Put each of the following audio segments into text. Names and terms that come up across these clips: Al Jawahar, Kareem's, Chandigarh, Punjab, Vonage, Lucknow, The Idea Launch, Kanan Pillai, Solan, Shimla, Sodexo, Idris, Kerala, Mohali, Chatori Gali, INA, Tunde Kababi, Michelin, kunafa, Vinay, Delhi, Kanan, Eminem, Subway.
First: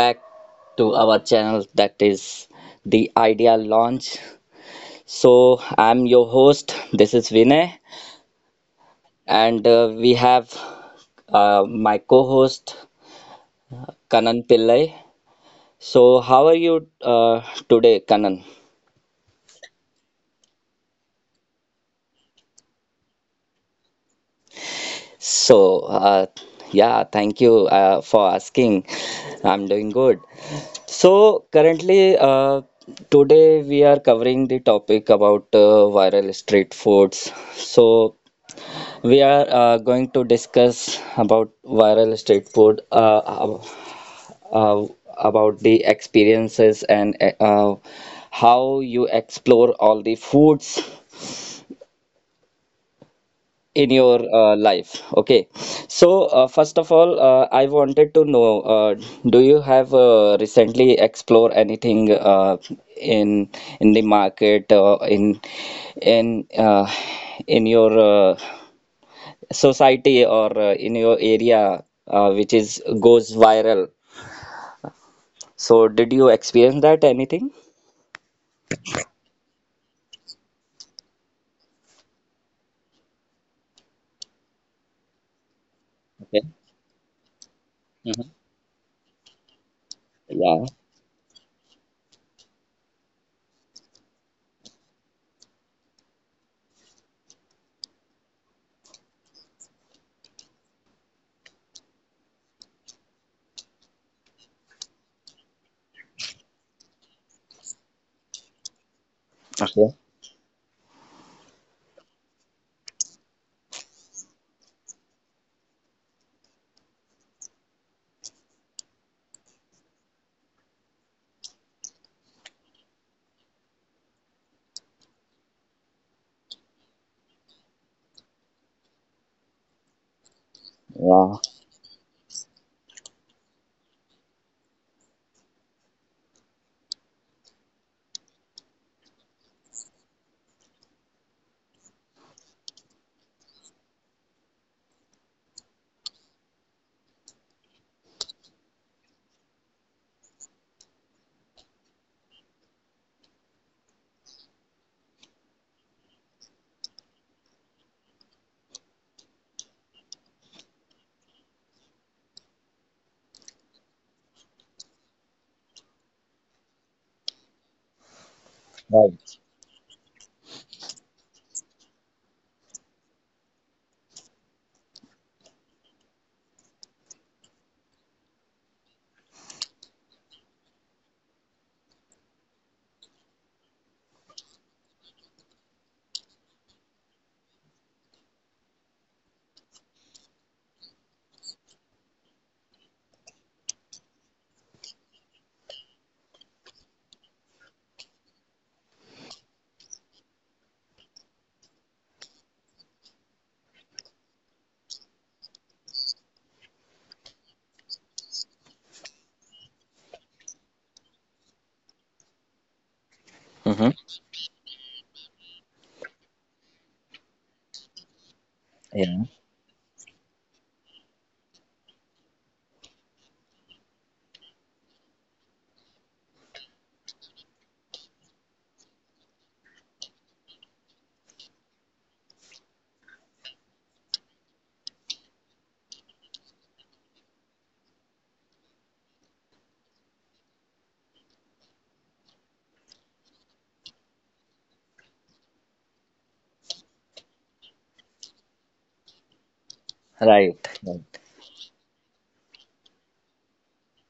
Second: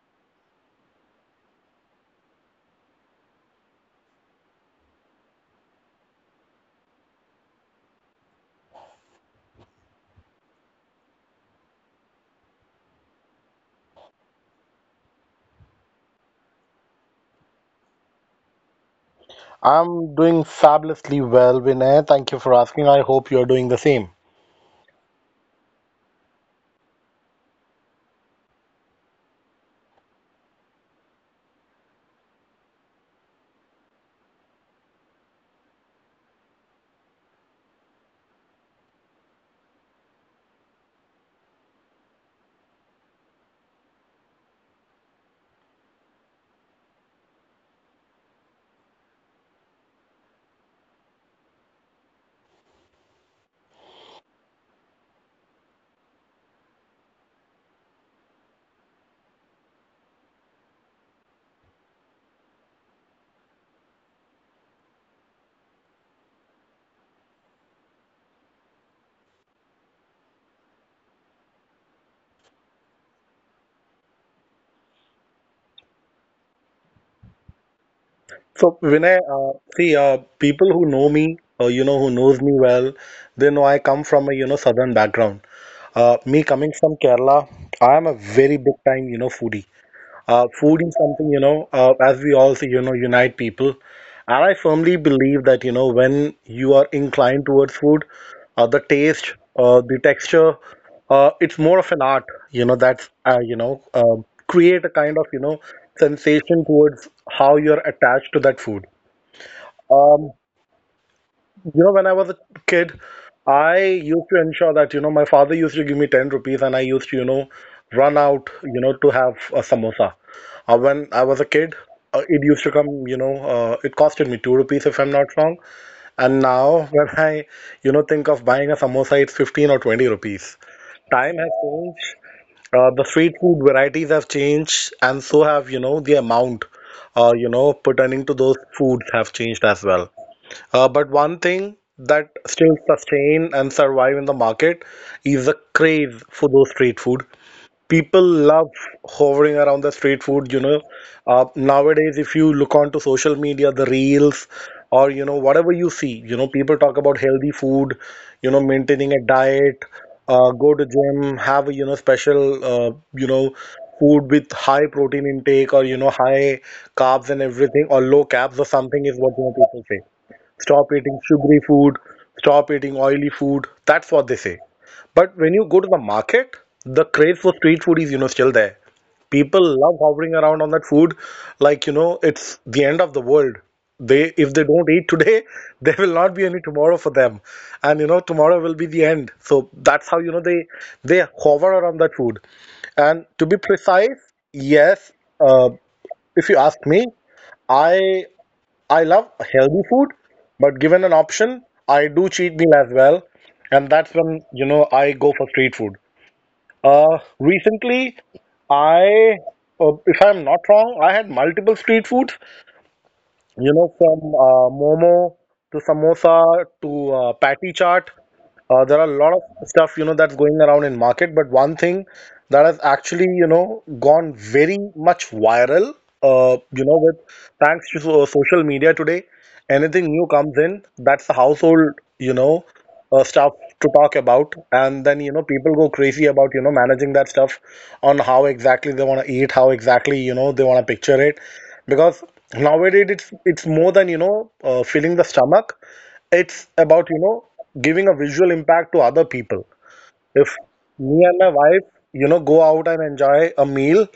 back to our channel that is The Idea Launch. So, I'm your host, this is Vinay, and we have my co host Kanan Pillai. So, how are you today, Kanan? I'm doing fabulously well, Vinay. Thank you for asking. I hope you're doing the same. So, yeah, thank you for asking. I'm doing good. So, currently, today we are covering the topic about viral street foods. So, we are going to discuss about viral street food, uh, about the experiences and how you explore all the foods in your life. Okay. So, first of all, I wanted to know, do you have recently explore anything in in the market, in uh, in your society or in your area which is goes viral? So, did you experience that anything? So, Vinay, see, people who know me, who knows me well, they know I come from a, southern background. Me Okay. coming from Kerala, I am a Hmm. very big time, foodie. Yeah. Food is something, as we all say, unite people. And I firmly believe that, when you are inclined towards food, the taste, the texture, it's more of an art, that's create a kind of, sensation towards how you're attached to that food. Okay. Um, when I was a kid, I used to ensure that, my father used to give me 10 rupees and I used to, run out, to have a samosa. When I was a kid, it used to come, it costed me 2 rupees if I'm not wrong. And now when I, think of buying a samosa, it's 15 or 20 rupees. Time Yeah. has changed, the street food varieties have changed, and so have, the amount, pertaining to those foods have changed as well. But one thing that still sustain and survive in the market is the craze for those street food. People love hovering around the street food. Nowadays if you look onto social media, the reels or whatever you see, people talk about healthy food, maintaining a diet, go to gym, have a, special food with high protein intake or high carbs and everything or low carbs or something is what Right. People say. Stop eating sugary food, stop eating oily food. That's what they say. But when you go to the market, the craze for street food is, still there. People love hovering around on that food like, it's the end of the world. If they don't eat today, there will not be any tomorrow for them. And, tomorrow will be the end. So that's how, they hover around that food. And to be precise, yes, uh, if you ask me, I I love healthy food, but given an option, I do cheat meal as well, and that's when I go for street food. Recently, I, if I'm not wrong, I had multiple street foods. Hmm. From momo to samosa to patty chaat. There are a Yeah. lot of stuff, that's going around in market, but one thing that has actually, gone very much viral, with thanks to social media today, anything new comes in, that's the household, stuff to talk about, and then, people go crazy about, managing that stuff on how exactly they want to eat, how exactly, they want to picture it, because nowadays it's more than, filling the stomach. It's about, giving a visual impact to other people. If Right. me and my wife, go out and enjoy a meal,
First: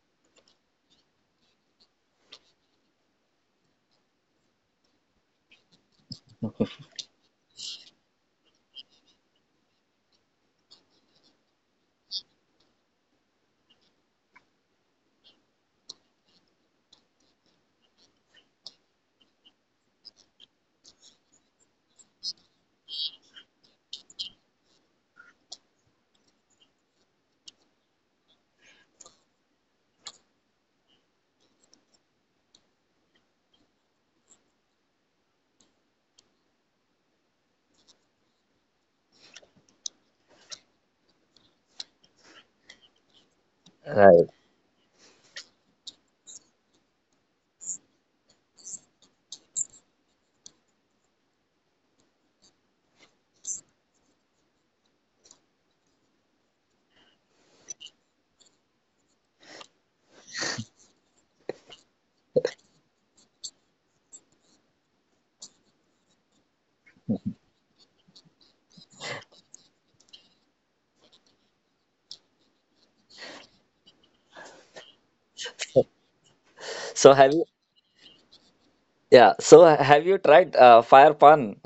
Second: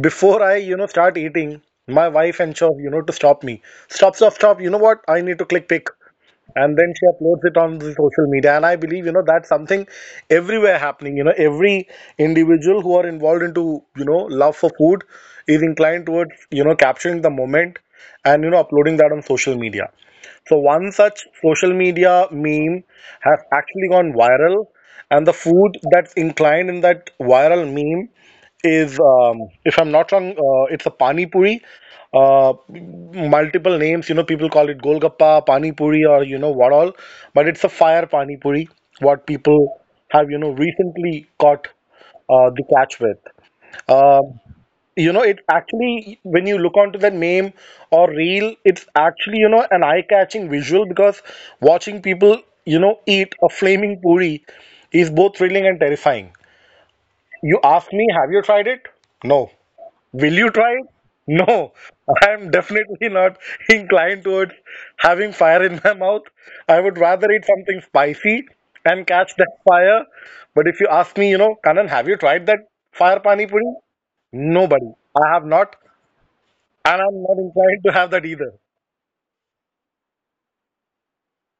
before I, start eating, my wife ensures, to stop me. Stop, stop, stop. You know what? I need to click pick. And then she uploads it on the social media. And I believe, that's something everywhere happening. Every individual who are involved into, love for food is inclined towards, capturing the moment and, uploading that on social media. So one such social media meme has actually gone viral, and the food that's inclined in that viral meme is, if I'm not wrong, it's a pani puri. Multiple names, people call it golgappa, pani puri, or what all, but it's a fire pani puri. What people have, recently caught the catch with. Um, it actually, when you look onto that meme or reel, it's actually, an eye-catching visual, because watching people eat a flaming puri is both thrilling and terrifying. You ask me, have you tried it? No. Will you try it? No. I am definitely not inclined towards having fire in my mouth. I would rather eat something spicy and catch that fire. But if you ask me, Kanan, have you tried that fire pani puri? Nobody. I have not. And So I'm have not you inclined to have that either. Yeah. So have you tried fire pan?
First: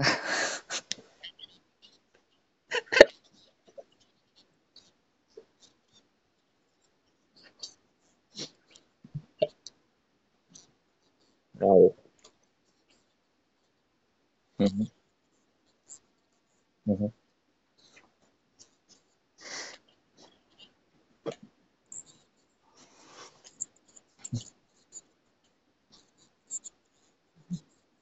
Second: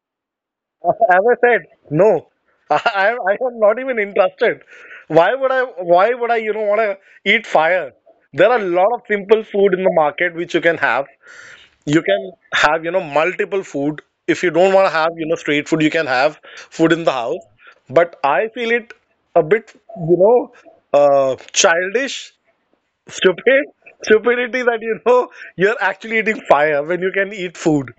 As I said, no. I am not even interested. Why would I why would I, wanna eat fire? There are a lot of simple food in the market which you can have. Right. You can have, multiple food. If you don't Mhm, want to have, street food, you can have food in mhm. the house. But I feel it a bit, you know, childish, stupid, stupidity that, you're actually eating fire when you can eat food.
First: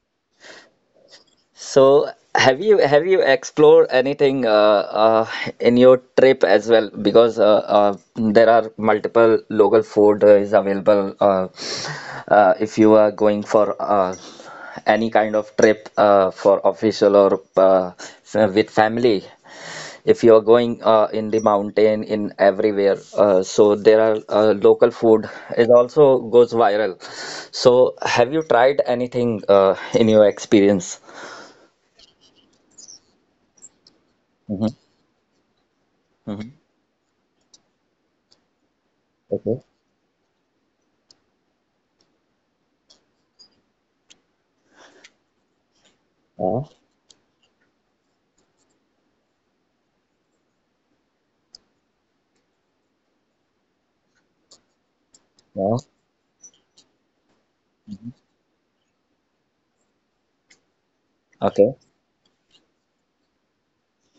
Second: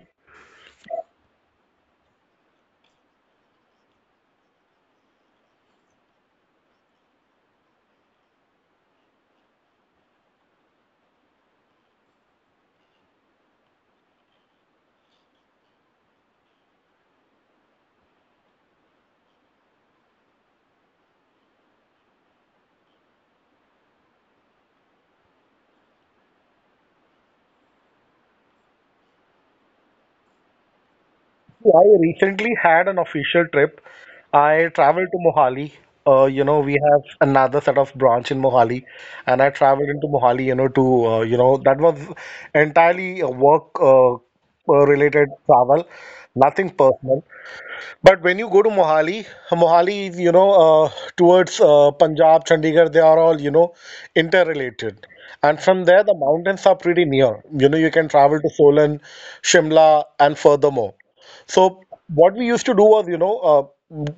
So have you explored anything in your trip as well? Because there are multiple local food is available, if you are going for any kind of trip for official or with family. If you're going in the mountain, in everywhere, so there are local food is also goes viral. So have you tried anything in your experience? I recently had an official trip. I Hmm. traveled to Mohali. Hmm. We have another set of branch in Mohali, and I Okay. traveled into Mohali, to, that was entirely a work related travel, Yeah. nothing personal. But when you go to Mohali, uh, towards Punjab, Chandigarh, they are all, interrelated. And Yeah. from there, the mountains are pretty near. You can travel to Solan, Shimla, and furthermore. Okay. So, what we used to do was,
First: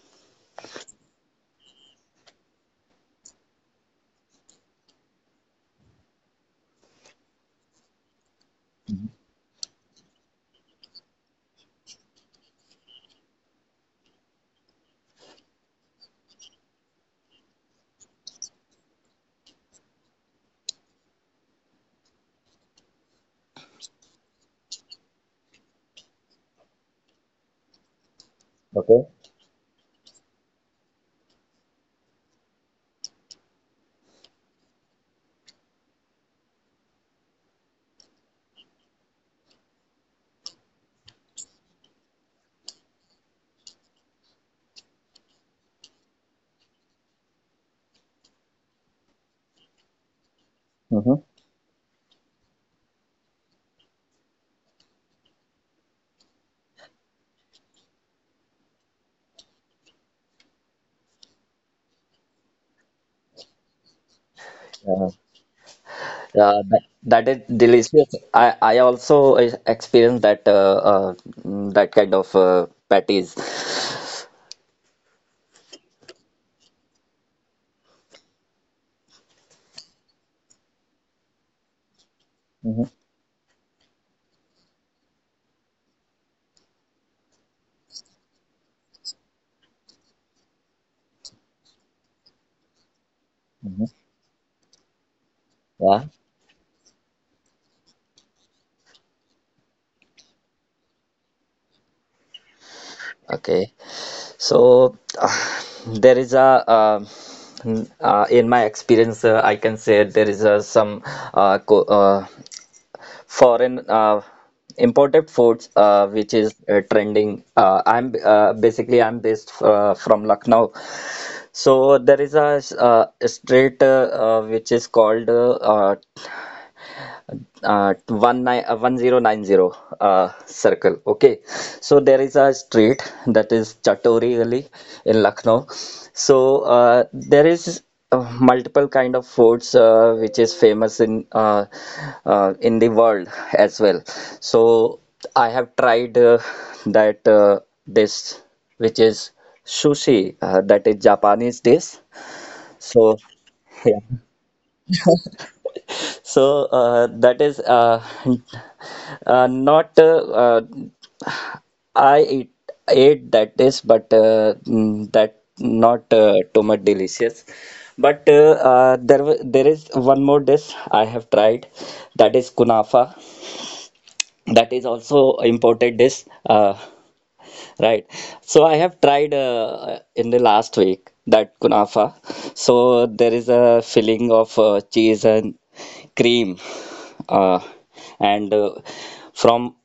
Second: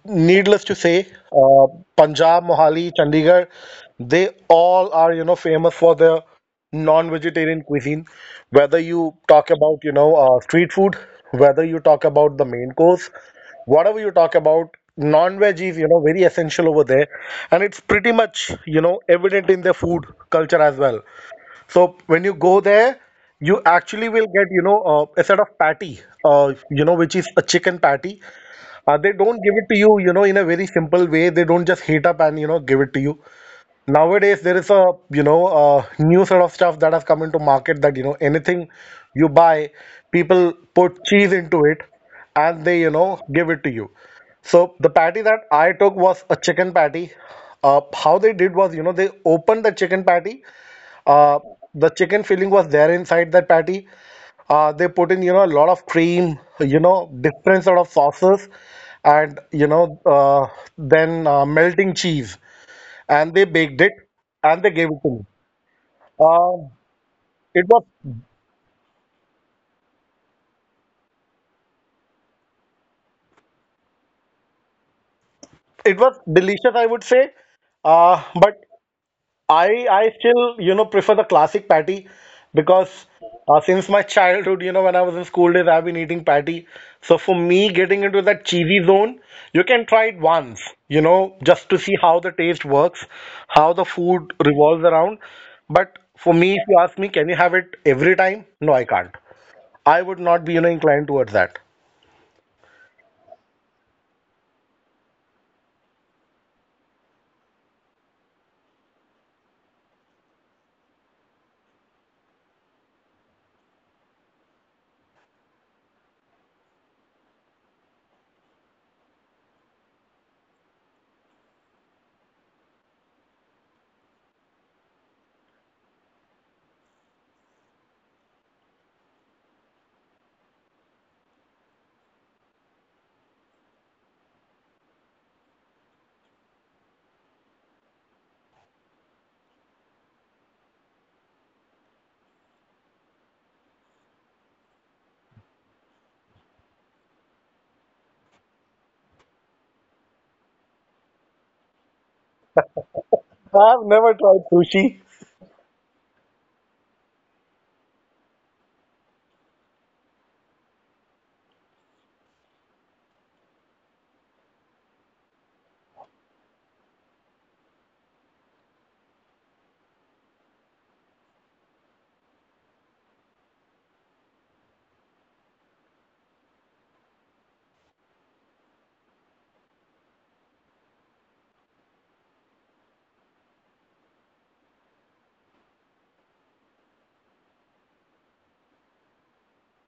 needless to say, uh, Punjab, Mohali, Chandigarh, they all are, famous for their non-vegetarian cuisine. Whether you talk about, street food, whether you talk about the main course, whatever you talk about, non-veg is very essential over there, and it's pretty much evident in their food culture as well. So when you go there, you actually will get, a set of patty, which is a chicken patty. Okay. They don't give it to you, you know in a very simple way. They don't just heat up and give it to you. Nowadays there is a, a new sort of stuff that has come into market, that, anything you buy, people put cheese into it, and they, give it to you. So the patty that I took was a chicken patty. How they did was, they opened the chicken patty. Hmm. uh, the chicken filling was there inside that patty. They put in, a lot of cream, different sort of sauces, and then melting cheese, and they baked it and they gave it Yeah. to me. Um, That is it was delicious. I also experienced that, that kind of patties. it was delicious, I would say. But I still prefer the classic patty, Hmm. because since my childhood, when I was in school days, I've been eating patty. So for me, getting into that cheesy zone, you can try it once, just to see how the taste works, how the Hmm. food revolves around. But Yeah. for me, if you ask me, can you have it every time? No, I can't. I would not be, inclined towards that. Okay. So there is a in my experience, I can say there is some co foreign imported foods which is trending. I'm basically I'm based from Lucknow, so there is a street which is called 19, 1090 circle. Okay, so there is a street that is Chatori Gali in Lucknow. So there is multiple kind of foods which is famous in the world as well. So I have tried that this which is sushi, that is Japanese dish. So I've yeah. never tried sushi. So that is not I eat, ate that dish, but that not too much delicious. But there there is one more dish I have tried, that is kunafa. That is also imported dish. Right. So I have tried in the last week that kunafa. So there is a filling of cheese and cream, uh, and from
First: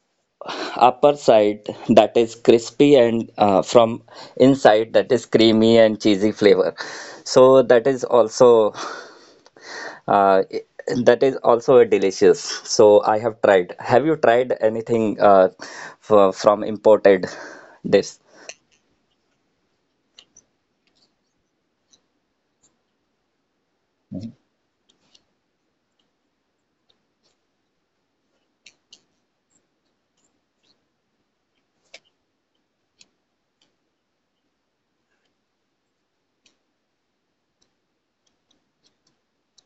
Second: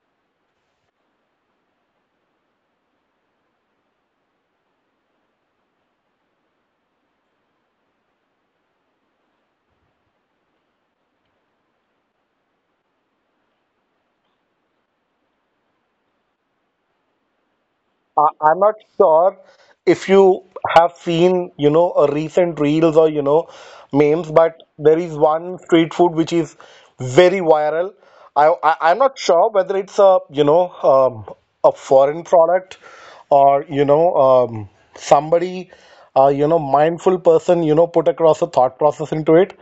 upper side that is crispy, and from inside that is creamy and cheesy flavor. So that is also uh, i- that is also a delicious. So I have tried. Have you tried anything f from imported dish? I'm not sure if you have seen, a recent reels or, memes, but there is one street food which is very viral. I'm not sure whether it's a, a foreign product or, somebody, mindful person, put across a thought process into it.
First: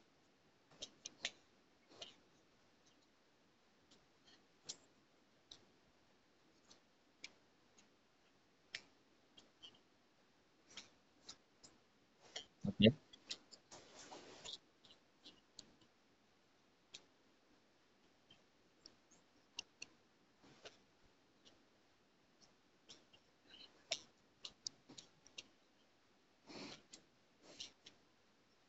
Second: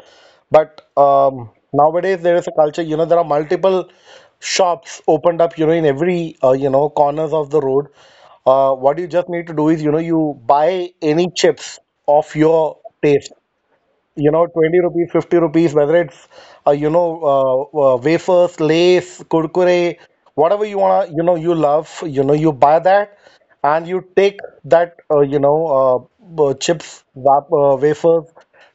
But nowadays there is a culture, there are multiple shops opened up, in every, corners of the road. What you just need to do is, you buy any chips of your taste. 20 rupees, 50 rupees, whether it's, uh, you know, wafers, lace, kurkure, whatever you wanna, you love, you buy that and you take that, chips, wafers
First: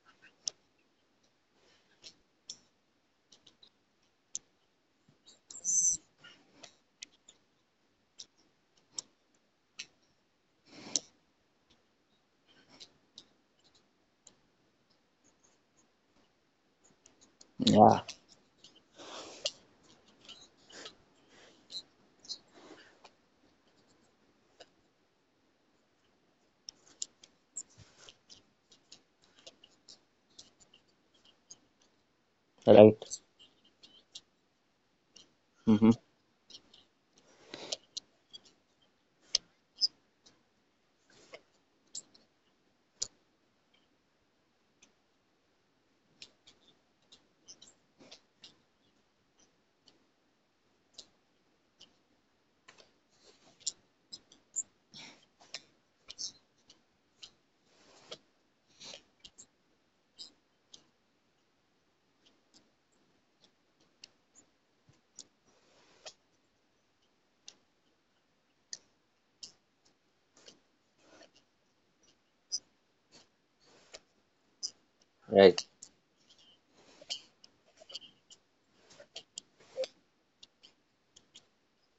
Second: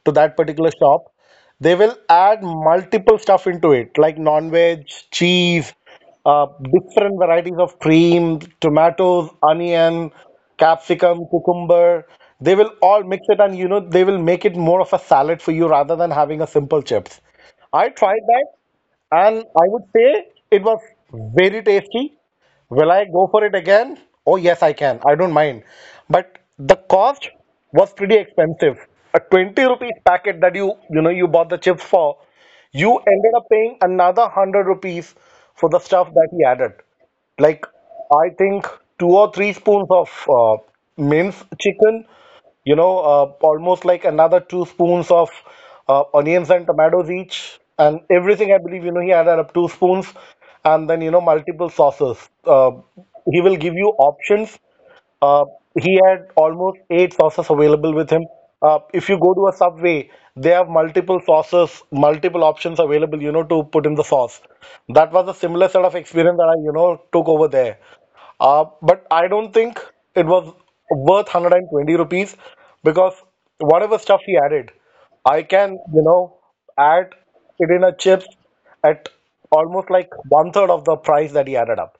to that particular shop. They will add multiple stuff into it, like non-veg, cheese, uh, different varieties of cream, tomatoes, onion, capsicum, cucumber. They will all mix it, and they will make it more of a salad for you rather than having a simple chips. I Yeah. tried that and I would say it was very tasty. Will I go for it again? Oh, yes, I can. I don't mind. But the cost was pretty expensive. A 20 rupees packet that you bought the chips for, you Right. ended up paying another 100 rupees for the Hmm. stuff that he added. Like, I think two or three spoons of minced chicken, you know, almost like another two spoons of onions and tomatoes each. And everything, I believe, you know, he added up two spoons and then, you know, multiple sauces. Uh, he will give you options. Uh, he had almost eight sauces available with him. If you go to a Subway, they have multiple sauces, multiple options available, you know, to put in the sauce. That was a similar sort of experience that I took over there. But I don't think it was worth 120 rupees because whatever stuff he added, I Right. can, you know, add it in a chips at almost like one third of the price that he added up.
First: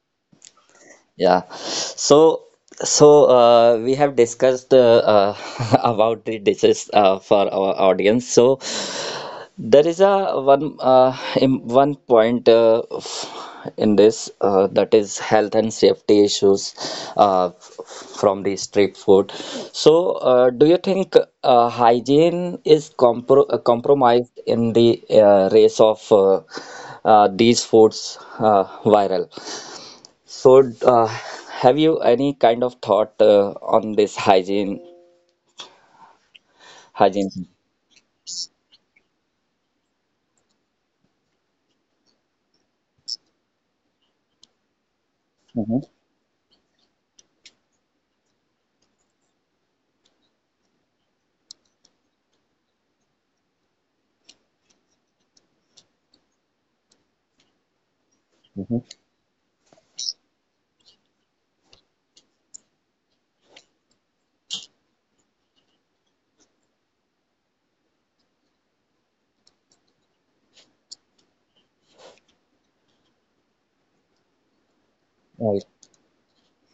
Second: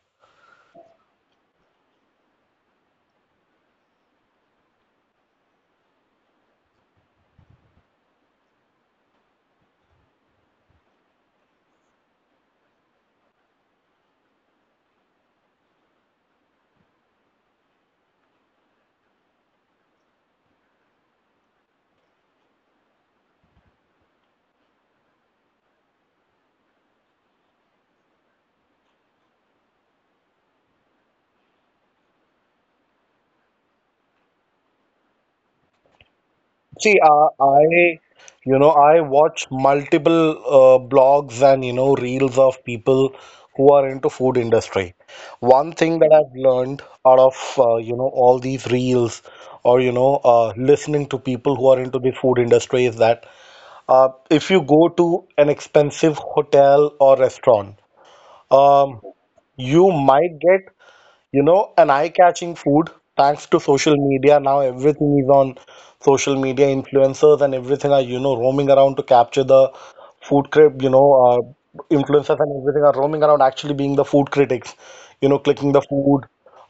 Yeah. So, so we have discussed about the dishes for our audience. So there is a one in one point in this, that is health and safety issues from the street food. So do you think hygiene is compromised in the race of these foods viral? So, have you any kind of thought on this hygiene? See, Hygiene. You know, I watch multiple blogs and, you know, reels of people who are into food industry. One Hmm. thing that I've learned out of, you know, all these reels or, you know, listening to people who are into the food industry is that if you go to an expensive hotel or restaurant, um, you might get, you know, an eye-catching food. Thanks to social media, now everything is on social media, influencers and everything are, you know, roaming around to capture the food crib, you know, influencers and everything are roaming around actually being the food critics, you know, Right. clicking the food,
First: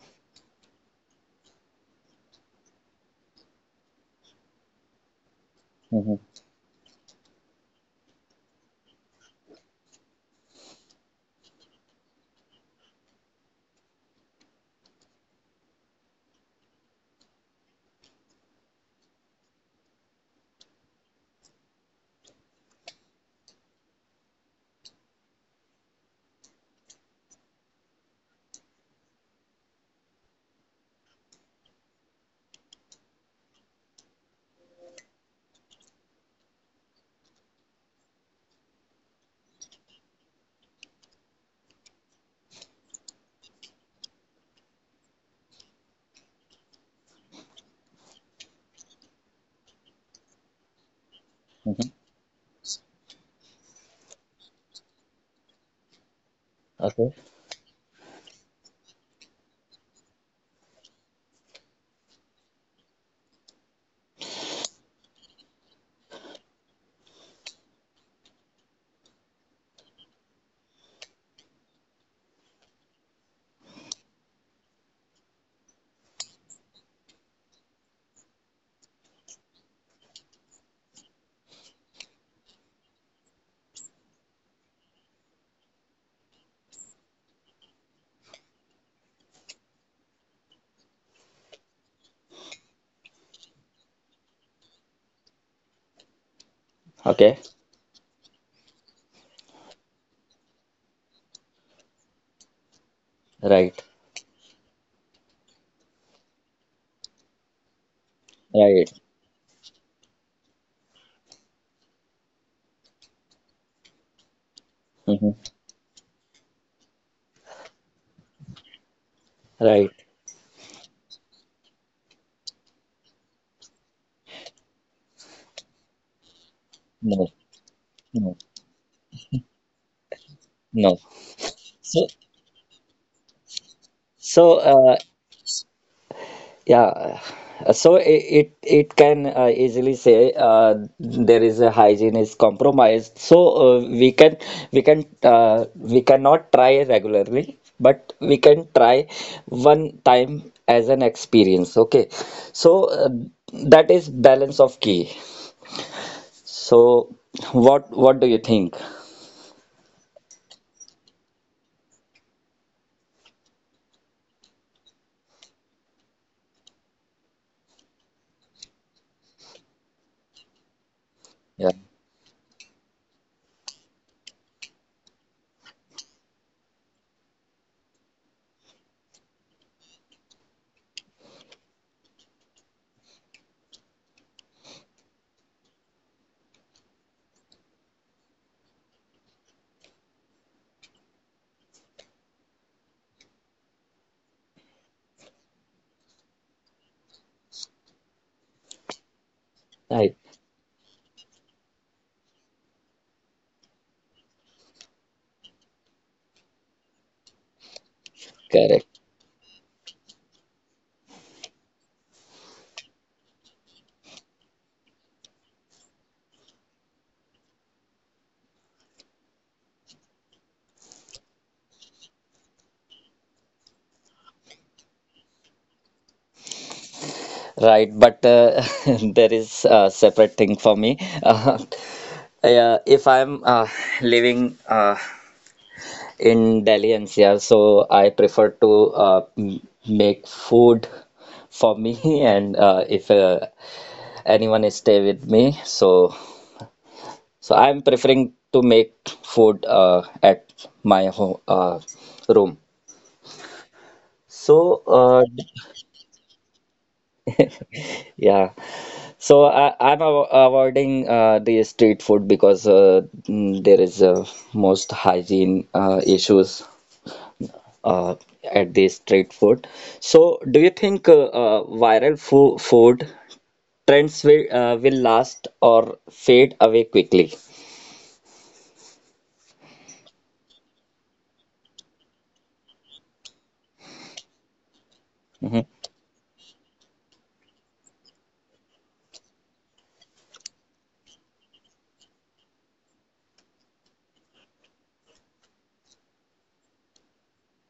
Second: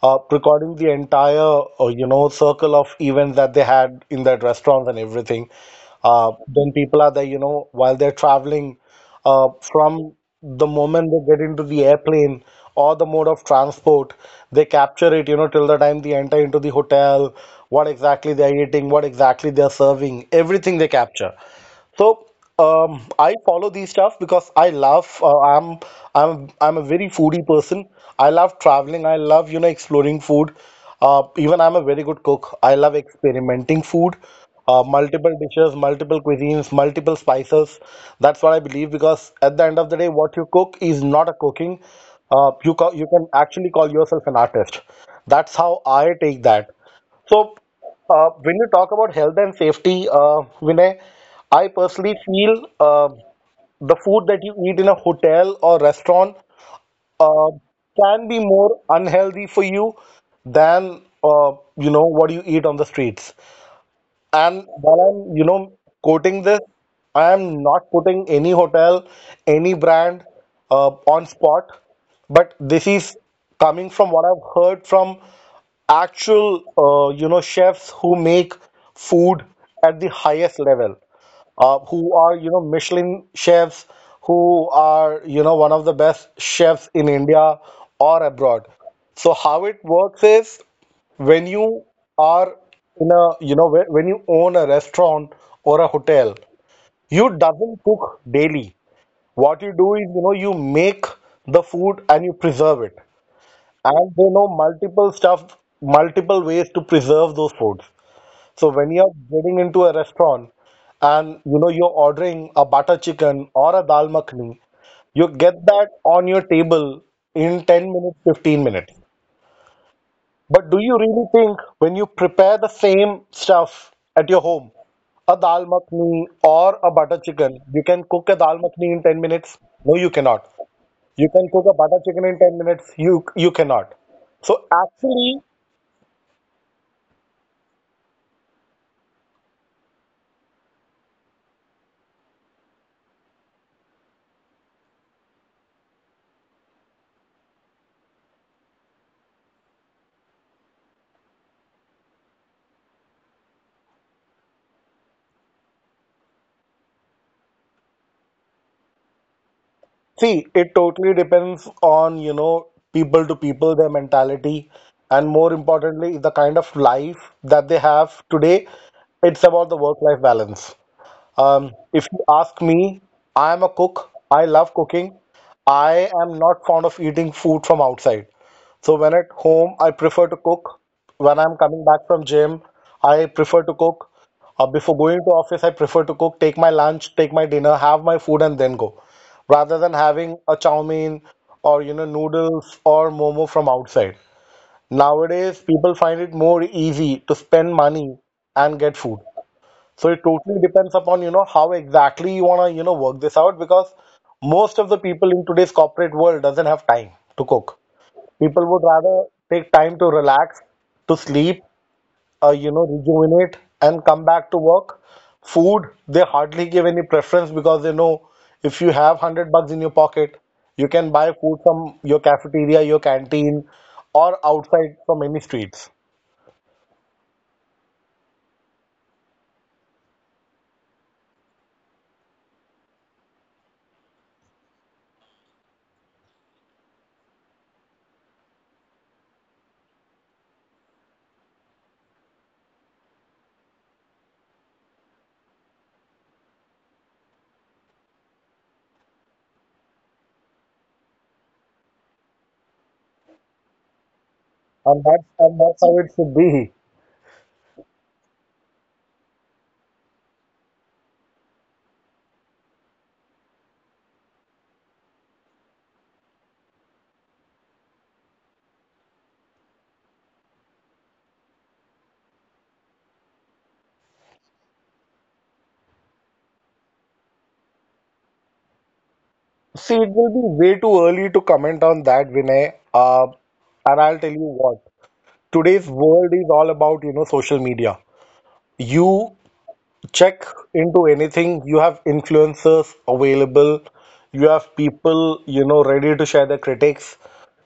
recording the entire, you know, circle of events that they had in that restaurants and everything. Hmm. Hmm. Then people are there, you know, while they're traveling from the moment they get into the airplane or the mode of transport, they capture it, you know, till the time they enter into the hotel, what exactly they're eating, what exactly they're serving, everything they capture. So I follow these stuff because I love. I'm a very foodie person. I love traveling. I love, you know, exploring food. Even I'm a very good cook. I love experimenting food, multiple dishes, multiple cuisines, multiple spices. That's what I believe, because at the end of the day, what you cook is not a cooking. You can actually call yourself an artist. That's how I take that. So, when you talk about health and safety, Vinay, I personally feel the food that you eat in a hotel or restaurant Okay. uh, can be more unhealthy for you than, you know, what you eat on the streets. And while I'm, you know, quoting this, I am not putting any hotel, any brand on spot, but this is coming from what I've heard from actual, you know, chefs who make food at the highest level, who are, you know, Michelin chefs, who are, you know, one of the best chefs in India or abroad. So how it works is, when you are in a, you know, when you own a restaurant or a hotel, you Okay. doesn't cook daily. What you do is, you know, you make the food and you preserve it, Right. and they know multiple stuff, multiple ways to preserve those foods. So when Right. you are getting into a restaurant and, you know, you're ordering a butter chicken or a dal makhani, you Hmm. get that on your table in 10 minutes, 15 minutes. Right. But do you really think when you prepare the same stuff at your home, a dal makhni or a butter No. chicken, you can cook a No. dal makhni in 10 minutes? No, you cannot. No. You can cook a butter So, chicken in 10 minutes? You cannot. so So uh, actually, Yeah, so it can easily say there is a hygiene is compromised. So we cannot try regularly, but we can try one time as an experience. Okay, so that is balance of key. So what do you think? see, it totally depends on, you know, people to people, their mentality, and more importantly, the kind of life that they have today. It's about the work-life balance. Yeah, If you ask me, I am a cook. I love cooking. I am not fond of eating food from outside. So when at home, I prefer to cook. When I'm coming back from gym, I prefer to cook. Before going to office, I prefer to cook, take my lunch, take my dinner, have my food, and then go, rather than having a chow mein or, you know, noodles or momo from outside. Nowadays, people find it more easy to spend money and get food. So right, it totally depends upon, you know, how exactly you want to, you know, work this out, because most of the people in today's corporate world doesn't have time to cook. People would correct. rather take time to relax, to sleep, you know, rejuvenate and come back to work. Food, they hardly give any preference, because they know if you have 100 bucks in your pocket, you can buy food from your cafeteria, your canteen, or outside from any streets. Right, but there is a separate thing for me. Yeah, if I'm living in Delhi NCR, so I prefer to uh, m- make food for me, and if anyone is stay with me, so so I'm preferring to make food at my home room. So And that's how it should be. Yeah. So I, I'm av avoiding the street food because there is most hygiene issues uh, at the street food. So do you think viral fo food trends will will last or fade away quickly? See, it will be way too early to comment on that, Vinay. And I'll tell you what. Mhm. Today's world is all about, you know, social media. You check into anything, you have influencers available, you have people, you know, ready to share their critics.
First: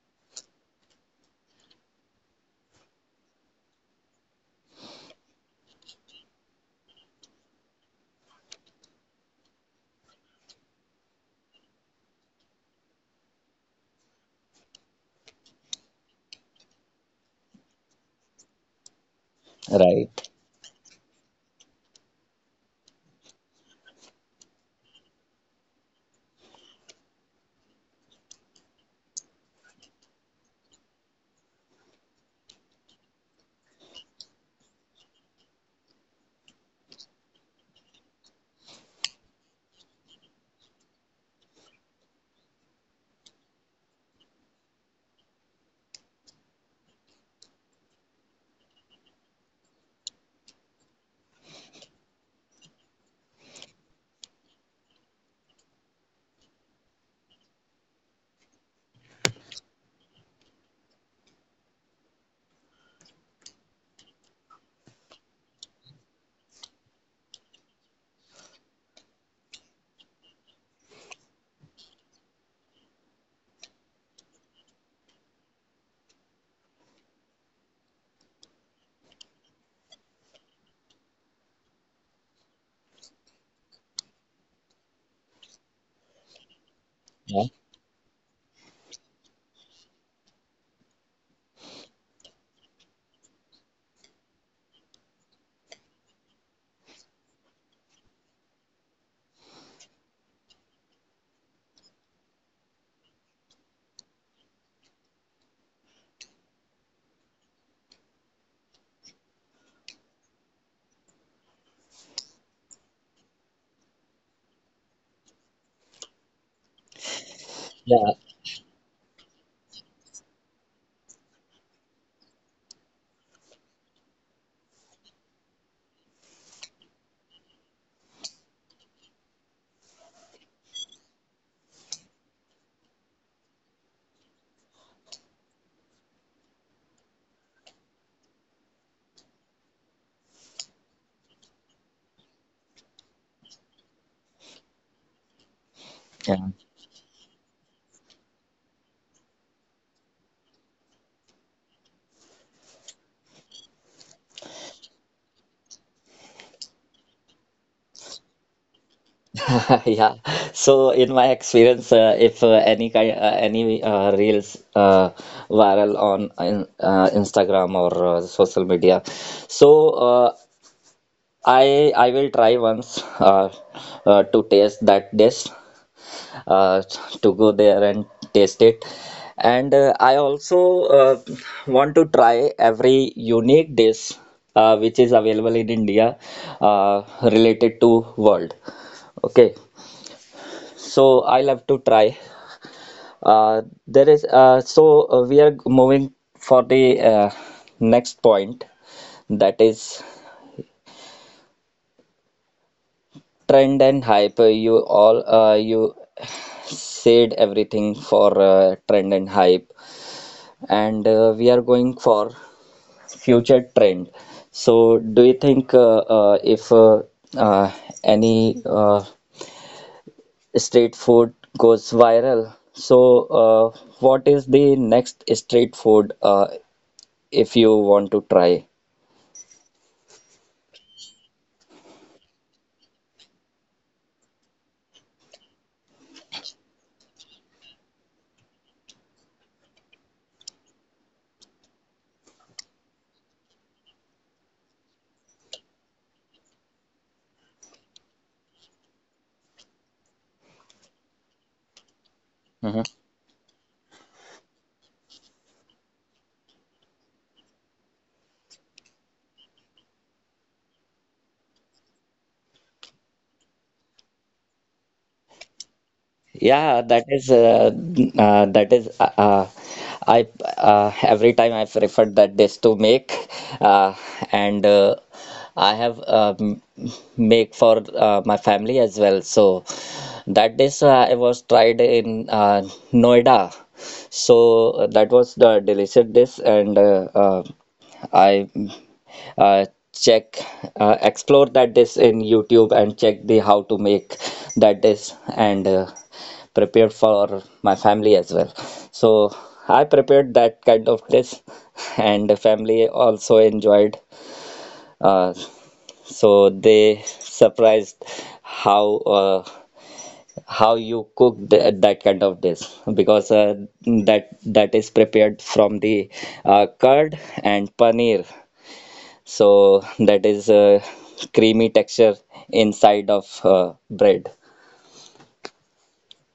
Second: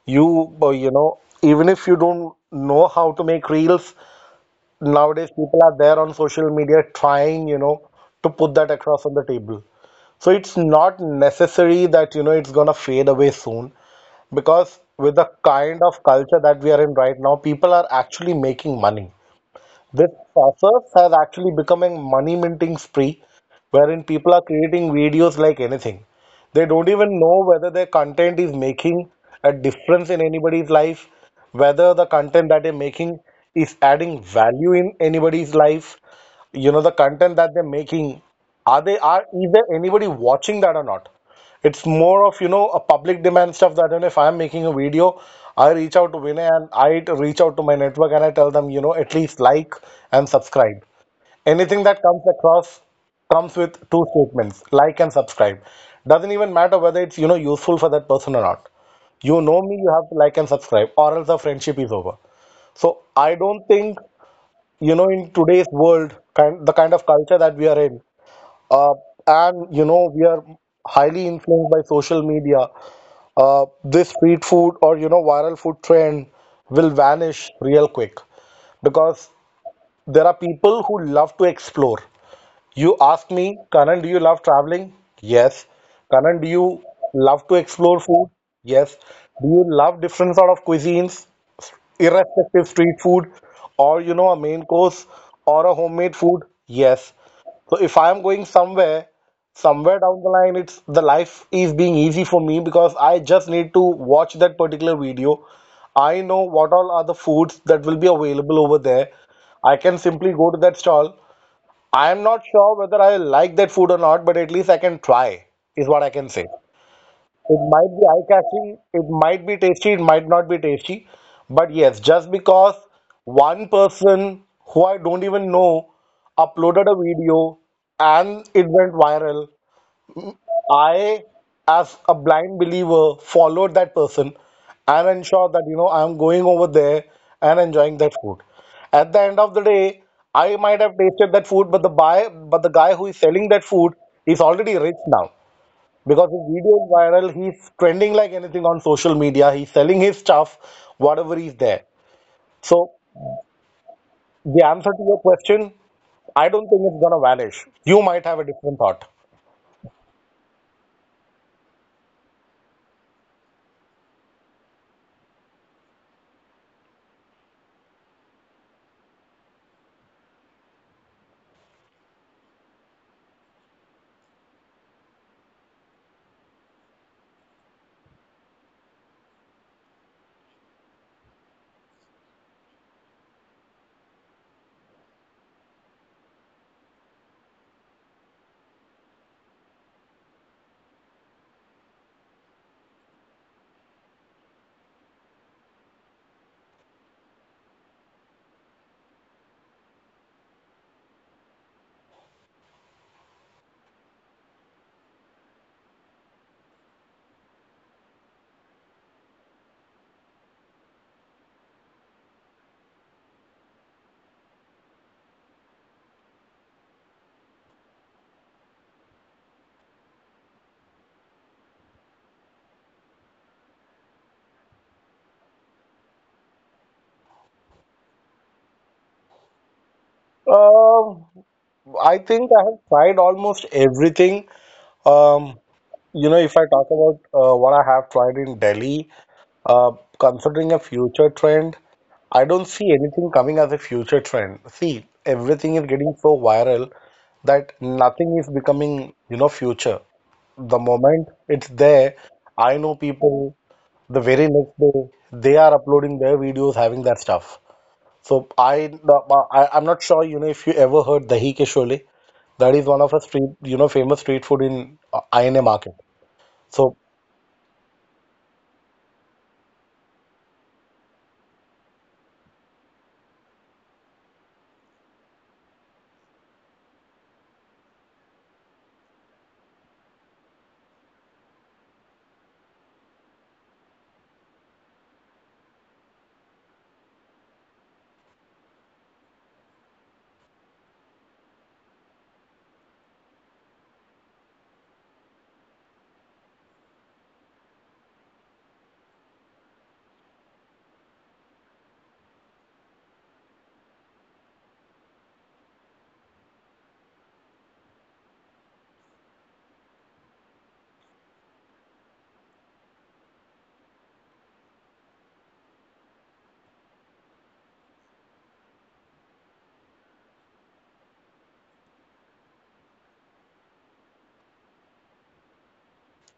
You know, even if you don't know how to make reels, nowadays people are there on social media trying, you know, to put that across on the table. So it's not necessary that, you know, it's gonna fade away soon. Because with the kind of culture that we are in right now, people are actually making money. This Right. process has actually become a money minting spree, wherein people are creating videos like anything. They don't even know whether their content is making a difference in anybody's life, whether the content that they're making is adding value in anybody's life. You know, the content that they're making, are they are is there anybody watching that or not? It's more of, you know, a public demand stuff that, you know, if I'm making a video, I reach out to Vinay and I reach out to my network and I tell them, you know, at least like and subscribe. Anything that comes across comes with two statements, like and subscribe. Doesn't even matter whether it's, you know, useful for that person or not. You know me, you have to like and subscribe, or else the friendship is over. So I don't think, you know, in today's world, kind of culture that we are in, uh, and, you know, we are highly influenced by social media, this street food, or, you know, viral food trend will vanish real quick, because there are people who love to explore. You ask me, Kanan, do you love traveling? Yes. Kanan, do you love Yeah. to explore food? Yes. Do you love different sort of cuisines? Irrespective street food or, you know, a main course or a homemade food, yes. So if I am going somewhere, somewhere down the line, it's the life is being easy for me, because I just need to watch that particular video. I know what all are the foods that will be available over there. I can simply go to that stall. I am not sure whether I like that food or not, but at least I can try is what I can say. It might be Yeah. eye-catching, it might be tasty, it might not be tasty. But yes, just because one person who I don't even know uploaded a video and it went viral, I, as a blind believer, followed that person and ensured that, you know, I'm going over there and enjoying that food. At the end of the day, I might have tasted that food, but but the guy who is selling that food is already rich now. Because his Yeah. video is viral, he's trending like anything on social media. He's selling his stuff, whatever is there. So the answer to your question, I don't think it's gonna vanish. You might have a different thought. Yeah. So in my experience, if any any reels viral on in, Instagram or social media, so uh, I will try once, to taste that dish, uh, to go there and taste it, and I also want to try every unique dish which is available in India related to world. Okay, so I love to try. There is so we are moving for the next point that is trend and hype. You said everything for trend and hype, and we are going for future trend. So do you think if uh, any street food goes viral? So, what is the next street food? If you want to try. Um, I think I have tried almost everything. Um, you know, if I talk about what I have tried in Delhi, uh, considering a future trend, I don't see anything coming as a future trend. See, everything is getting so viral that nothing is becoming, you know, future. The moment it's there, I Hmm. know people the very next day they are uploading their videos having that stuff. So I, the, I I'm not sure, you know, if you ever heard dahi ke shole. That is one of a street, you know, famous street food in INA market. Yeah, So that is I every time I prefer that dish to make, uh, and I have make for my family as well. So that dish I was tried in Noida. So that was the delicious dish, and I uh, check explore that dish in YouTube and check the how to make that dish and prepare for my family as well. So I prepared that kind of dish, and the family also enjoyed. Uh, so they surprised how uh, how you cook th that kind of dish, because that that is prepared from the curd and paneer, so that is a creamy texture inside of bread.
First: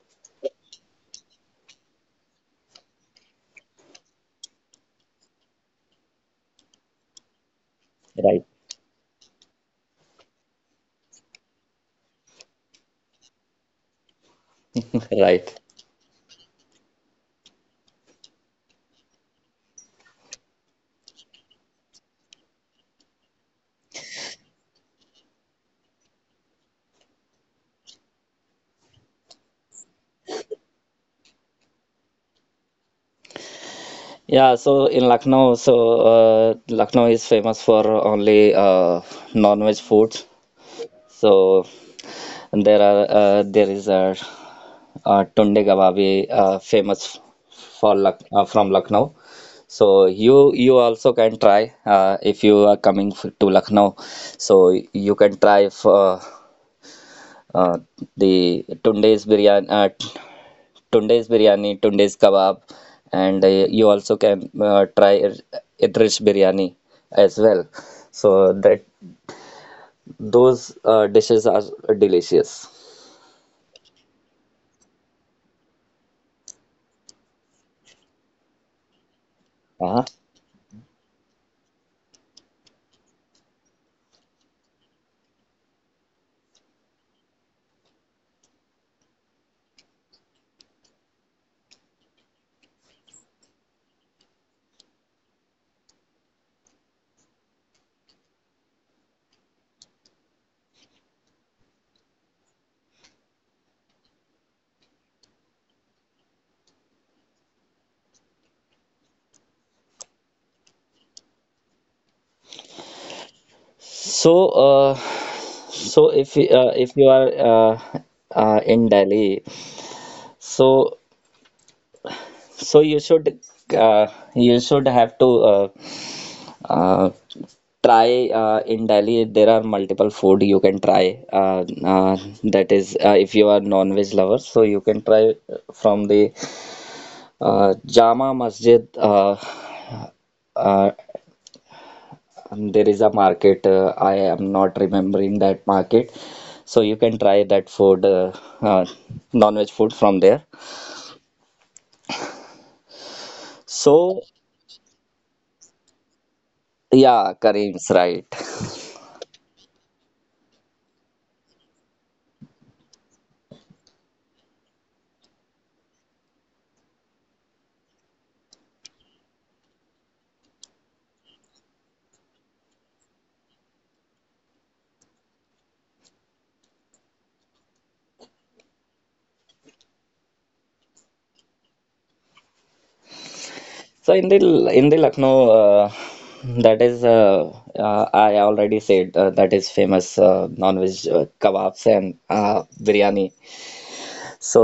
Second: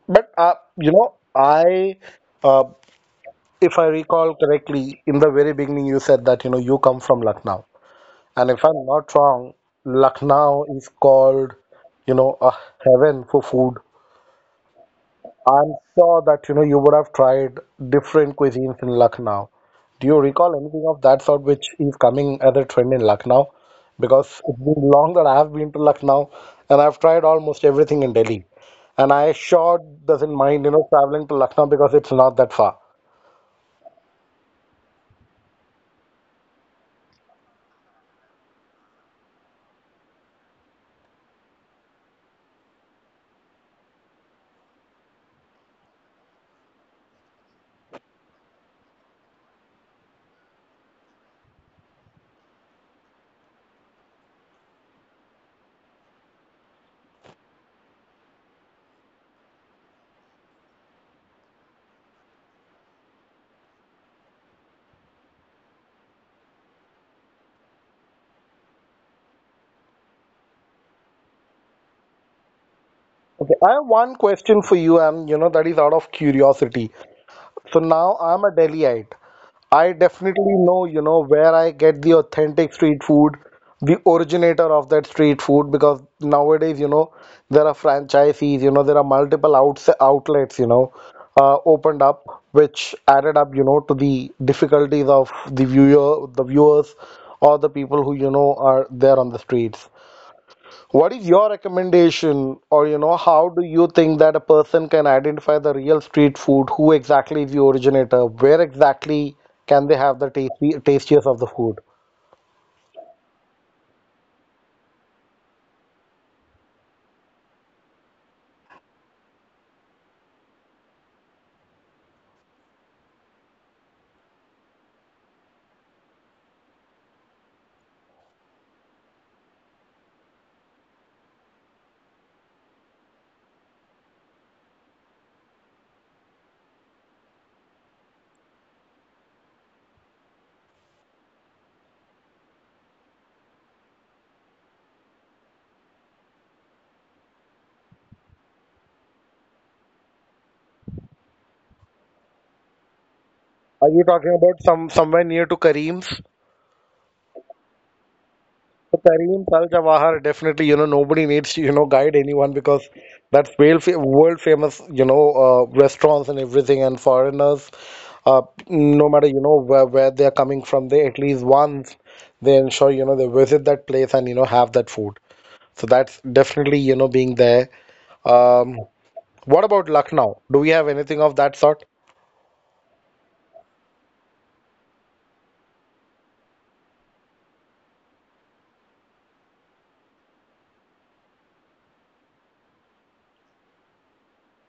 but you know I uh, if I recall correctly, in the very beginning you said that, you know, you come from Lucknow, Right. and if I'm not wrong, Lucknow is called, you know, a heaven for food. Right. I'm sure that, you know, you would have tried different cuisines in Lucknow. Do you recall anything of that sort which is coming as a trend in Lucknow? Because it's been long that I have been to Lucknow, and I've tried almost everything in Delhi. And I sure doesn't mind, you know, traveling to Lucknow because it's not that far. Yeah, so in Lucknow, so Lucknow is famous for only non-veg foods. So there are there is a, tunde kababi famous for Luck from Lucknow. So you also can try, if you are coming to Lucknow. So you can try for, uh, the tundes biryani, tundes kebab, and you also can try Idris biryani as well. So that those dishes are delicious. Okay, I have one question for you, and you know that is out of curiosity. So now I'm a Delhiite. I Uh-huh. definitely know, you know, where I get the authentic street food, the originator of that street food, because nowadays, you know, there are franchisees, you know, there are multiple outs outlets, you know, opened up, which added up, you know, to the difficulties of the viewer, the viewers, or the people who, you know, are there on the streets. What is your recommendation, or, you know, how do you think that a person can identify the real street food? Who exactly is the originator? Where exactly can they have the tasty, tastiest of the food? So, so if if you are uh, in Delhi, so so uh, you should have to. Uh, try in Delhi. There are multiple food you can try. That is, if you are non-veg lover, so you can try from the Jama Masjid. Uh, there is a market. I am not remembering that market. So you can try that food, uh, non-veg food from there. Are you So talking about somewhere near to Kareem's? yeah, Kareem's right. So Kareem's Al Jawahar, definitely, you know, nobody needs to, you know, guide anyone because that's world, fa world famous, you know, restaurants and everything, and foreigners, uh, no matter, you know, where they are coming from, they at least once they ensure, you know, they visit that place and, you know, have that food. So that's definitely, you know, being there. Um, what about Lucknow? Do we have anything of that sort? So in the Lucknow, that is I already said that is famous non-veg kebabs and biryani. So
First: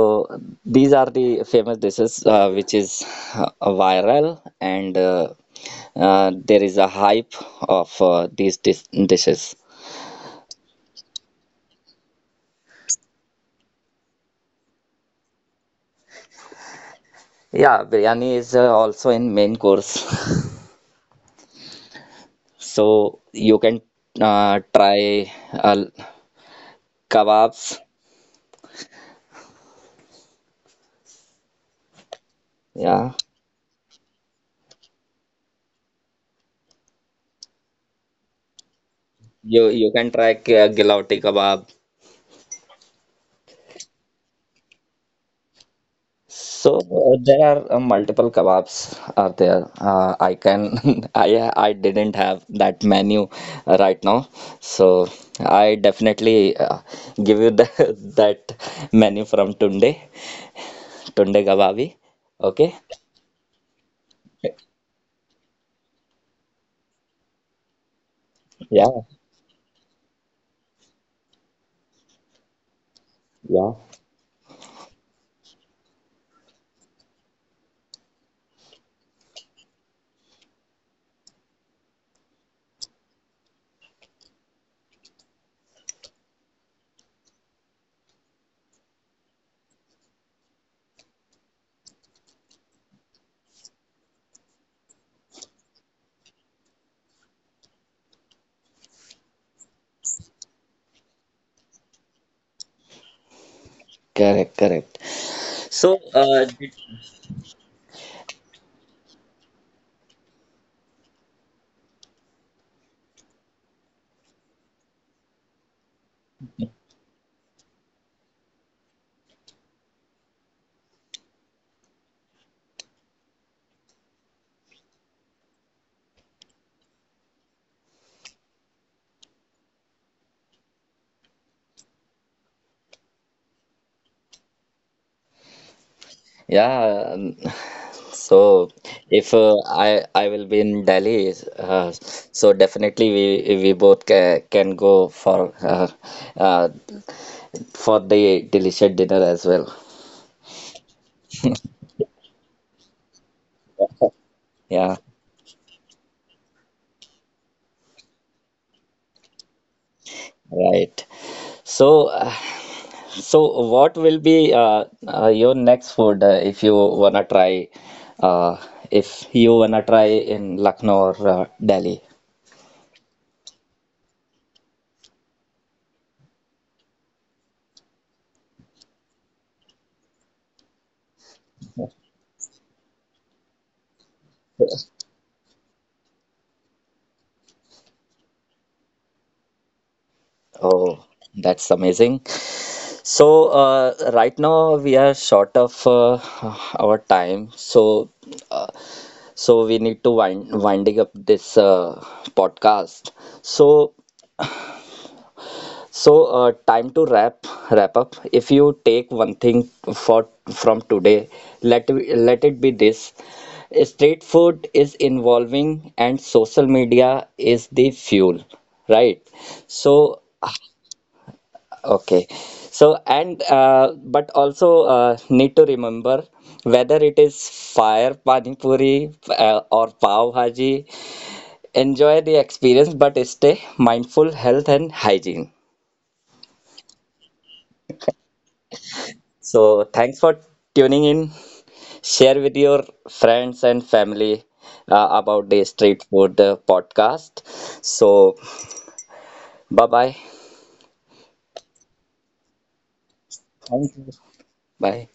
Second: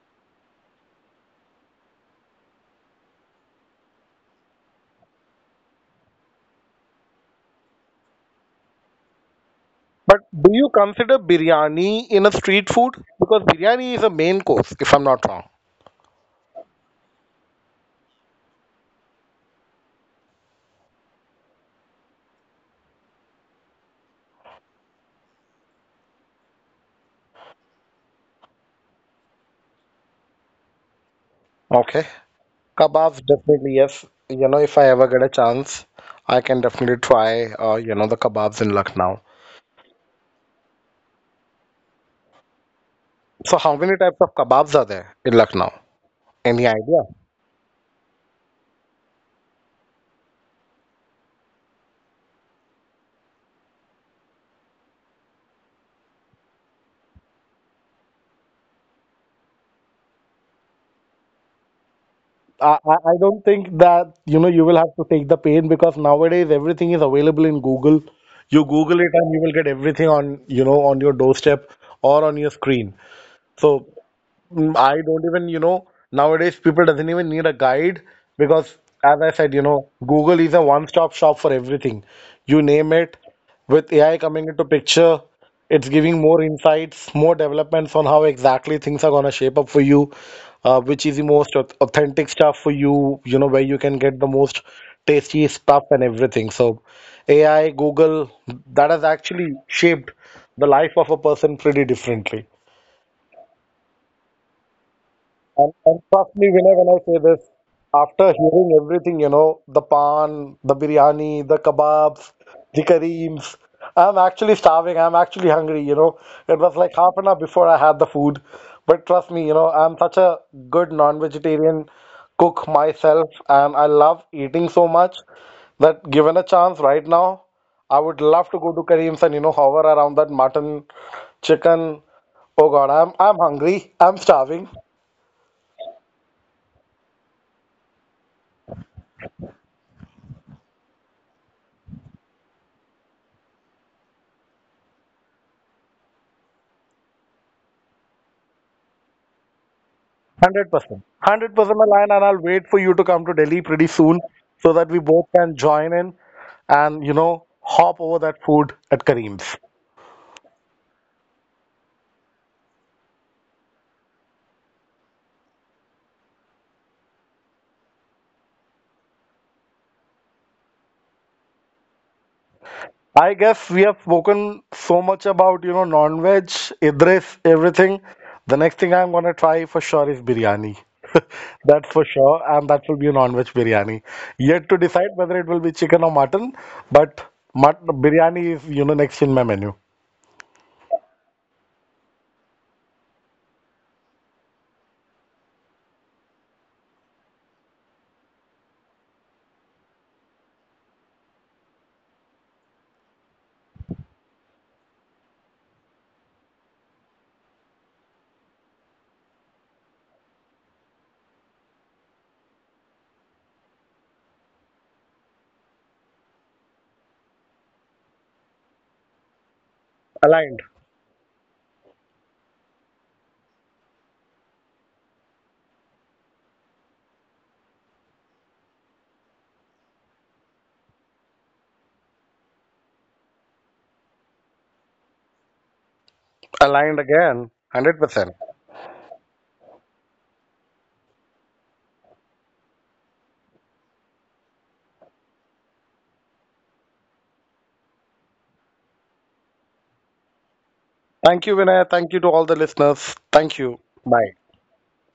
these are the famous dishes which is viral, and there is a hype of these dishes. But do you consider biryani in a street food? Because biryani is a main course, if I'm not wrong. Yeah, biryani is also in main course, so you can try kebabs. Okay. Yeah. Kebabs, definitely, yes. You know, if I ever get a chance, I can definitely try, you know, the kebabs in Lucknow. You can try gilauti kebab. So how many types of kebabs are there in Lucknow? Any So idea? There are multiple kebabs are there. I can I didn't have that menu right now, so I definitely give you the, that menu from Tunde Kababi. Okay. I don't think that, you know, you will have to take the pain because nowadays everything is available in Google. You Yeah, Google it and you will get everything on, you know, on your doorstep or on your screen. yeah, So. Mm, I don't even, you know, nowadays people doesn't even need a guide because, as I said, you know, Google is a one-stop shop for everything. You name it, with AI coming into picture, it's giving more insights, more developments on how exactly things are gonna shape up for you, which is the most authentic stuff for you, you know, where you can get the most tasty stuff and everything. So AI, Google, that has actually shaped the life of a person pretty differently. correct, correct. And, So, and trust me, Vinay, when I say this, after hearing everything, you know, the pan, the biryani, the kebabs, the kareems, I'm actually starving. I'm actually hungry, you know. It was like half an hour before I had the food. But trust me, you know, I'm such a good non-vegetarian cook myself, and I love eating so much that, given a chance right now, I would love to go to Kareem's and, you know, hover around that mutton, chicken. Oh God, I'm hungry. I'm starving. yeah. So, if I will be in Delhi, so definitely we both ca can go uh, for the delicious dinner as well. 100%. 100%, line, and I'll wait for you to come to Delhi pretty soon so that Yeah, we both can join in and, you know, hop over that food at Kareem's. right. So, so what will be your next food, uh, if you wanna try in Lucknow or Delhi? I guess we have spoken so much about, you know, non-veg, Idris, everything. The next thing I'm gonna try for sure is biryani. That's for sure, and that will be a non-veg biryani. Yet to decide whether it will be chicken or mutton, but mut biryani is, you know, next in my menu. Oh, that's amazing. So, right now we are short of our time. So, uh, so we need to winding up this podcast. So, so time to wrap up. If you take one thing for from today, let it be this. Street food is involving and social media is the fuel, right? So. Aligned. Okay. So, and but also need to remember whether it is fire pani puri or pav bhaji, enjoy the experience but stay mindful health and hygiene. Aligned again, 100%. So, thanks for tuning in. Share with your friends and family about the street food podcast. So, bye bye. Thank you, Vinay. Thank you to all the listeners. Thank you. Thank you. Bye. Bye.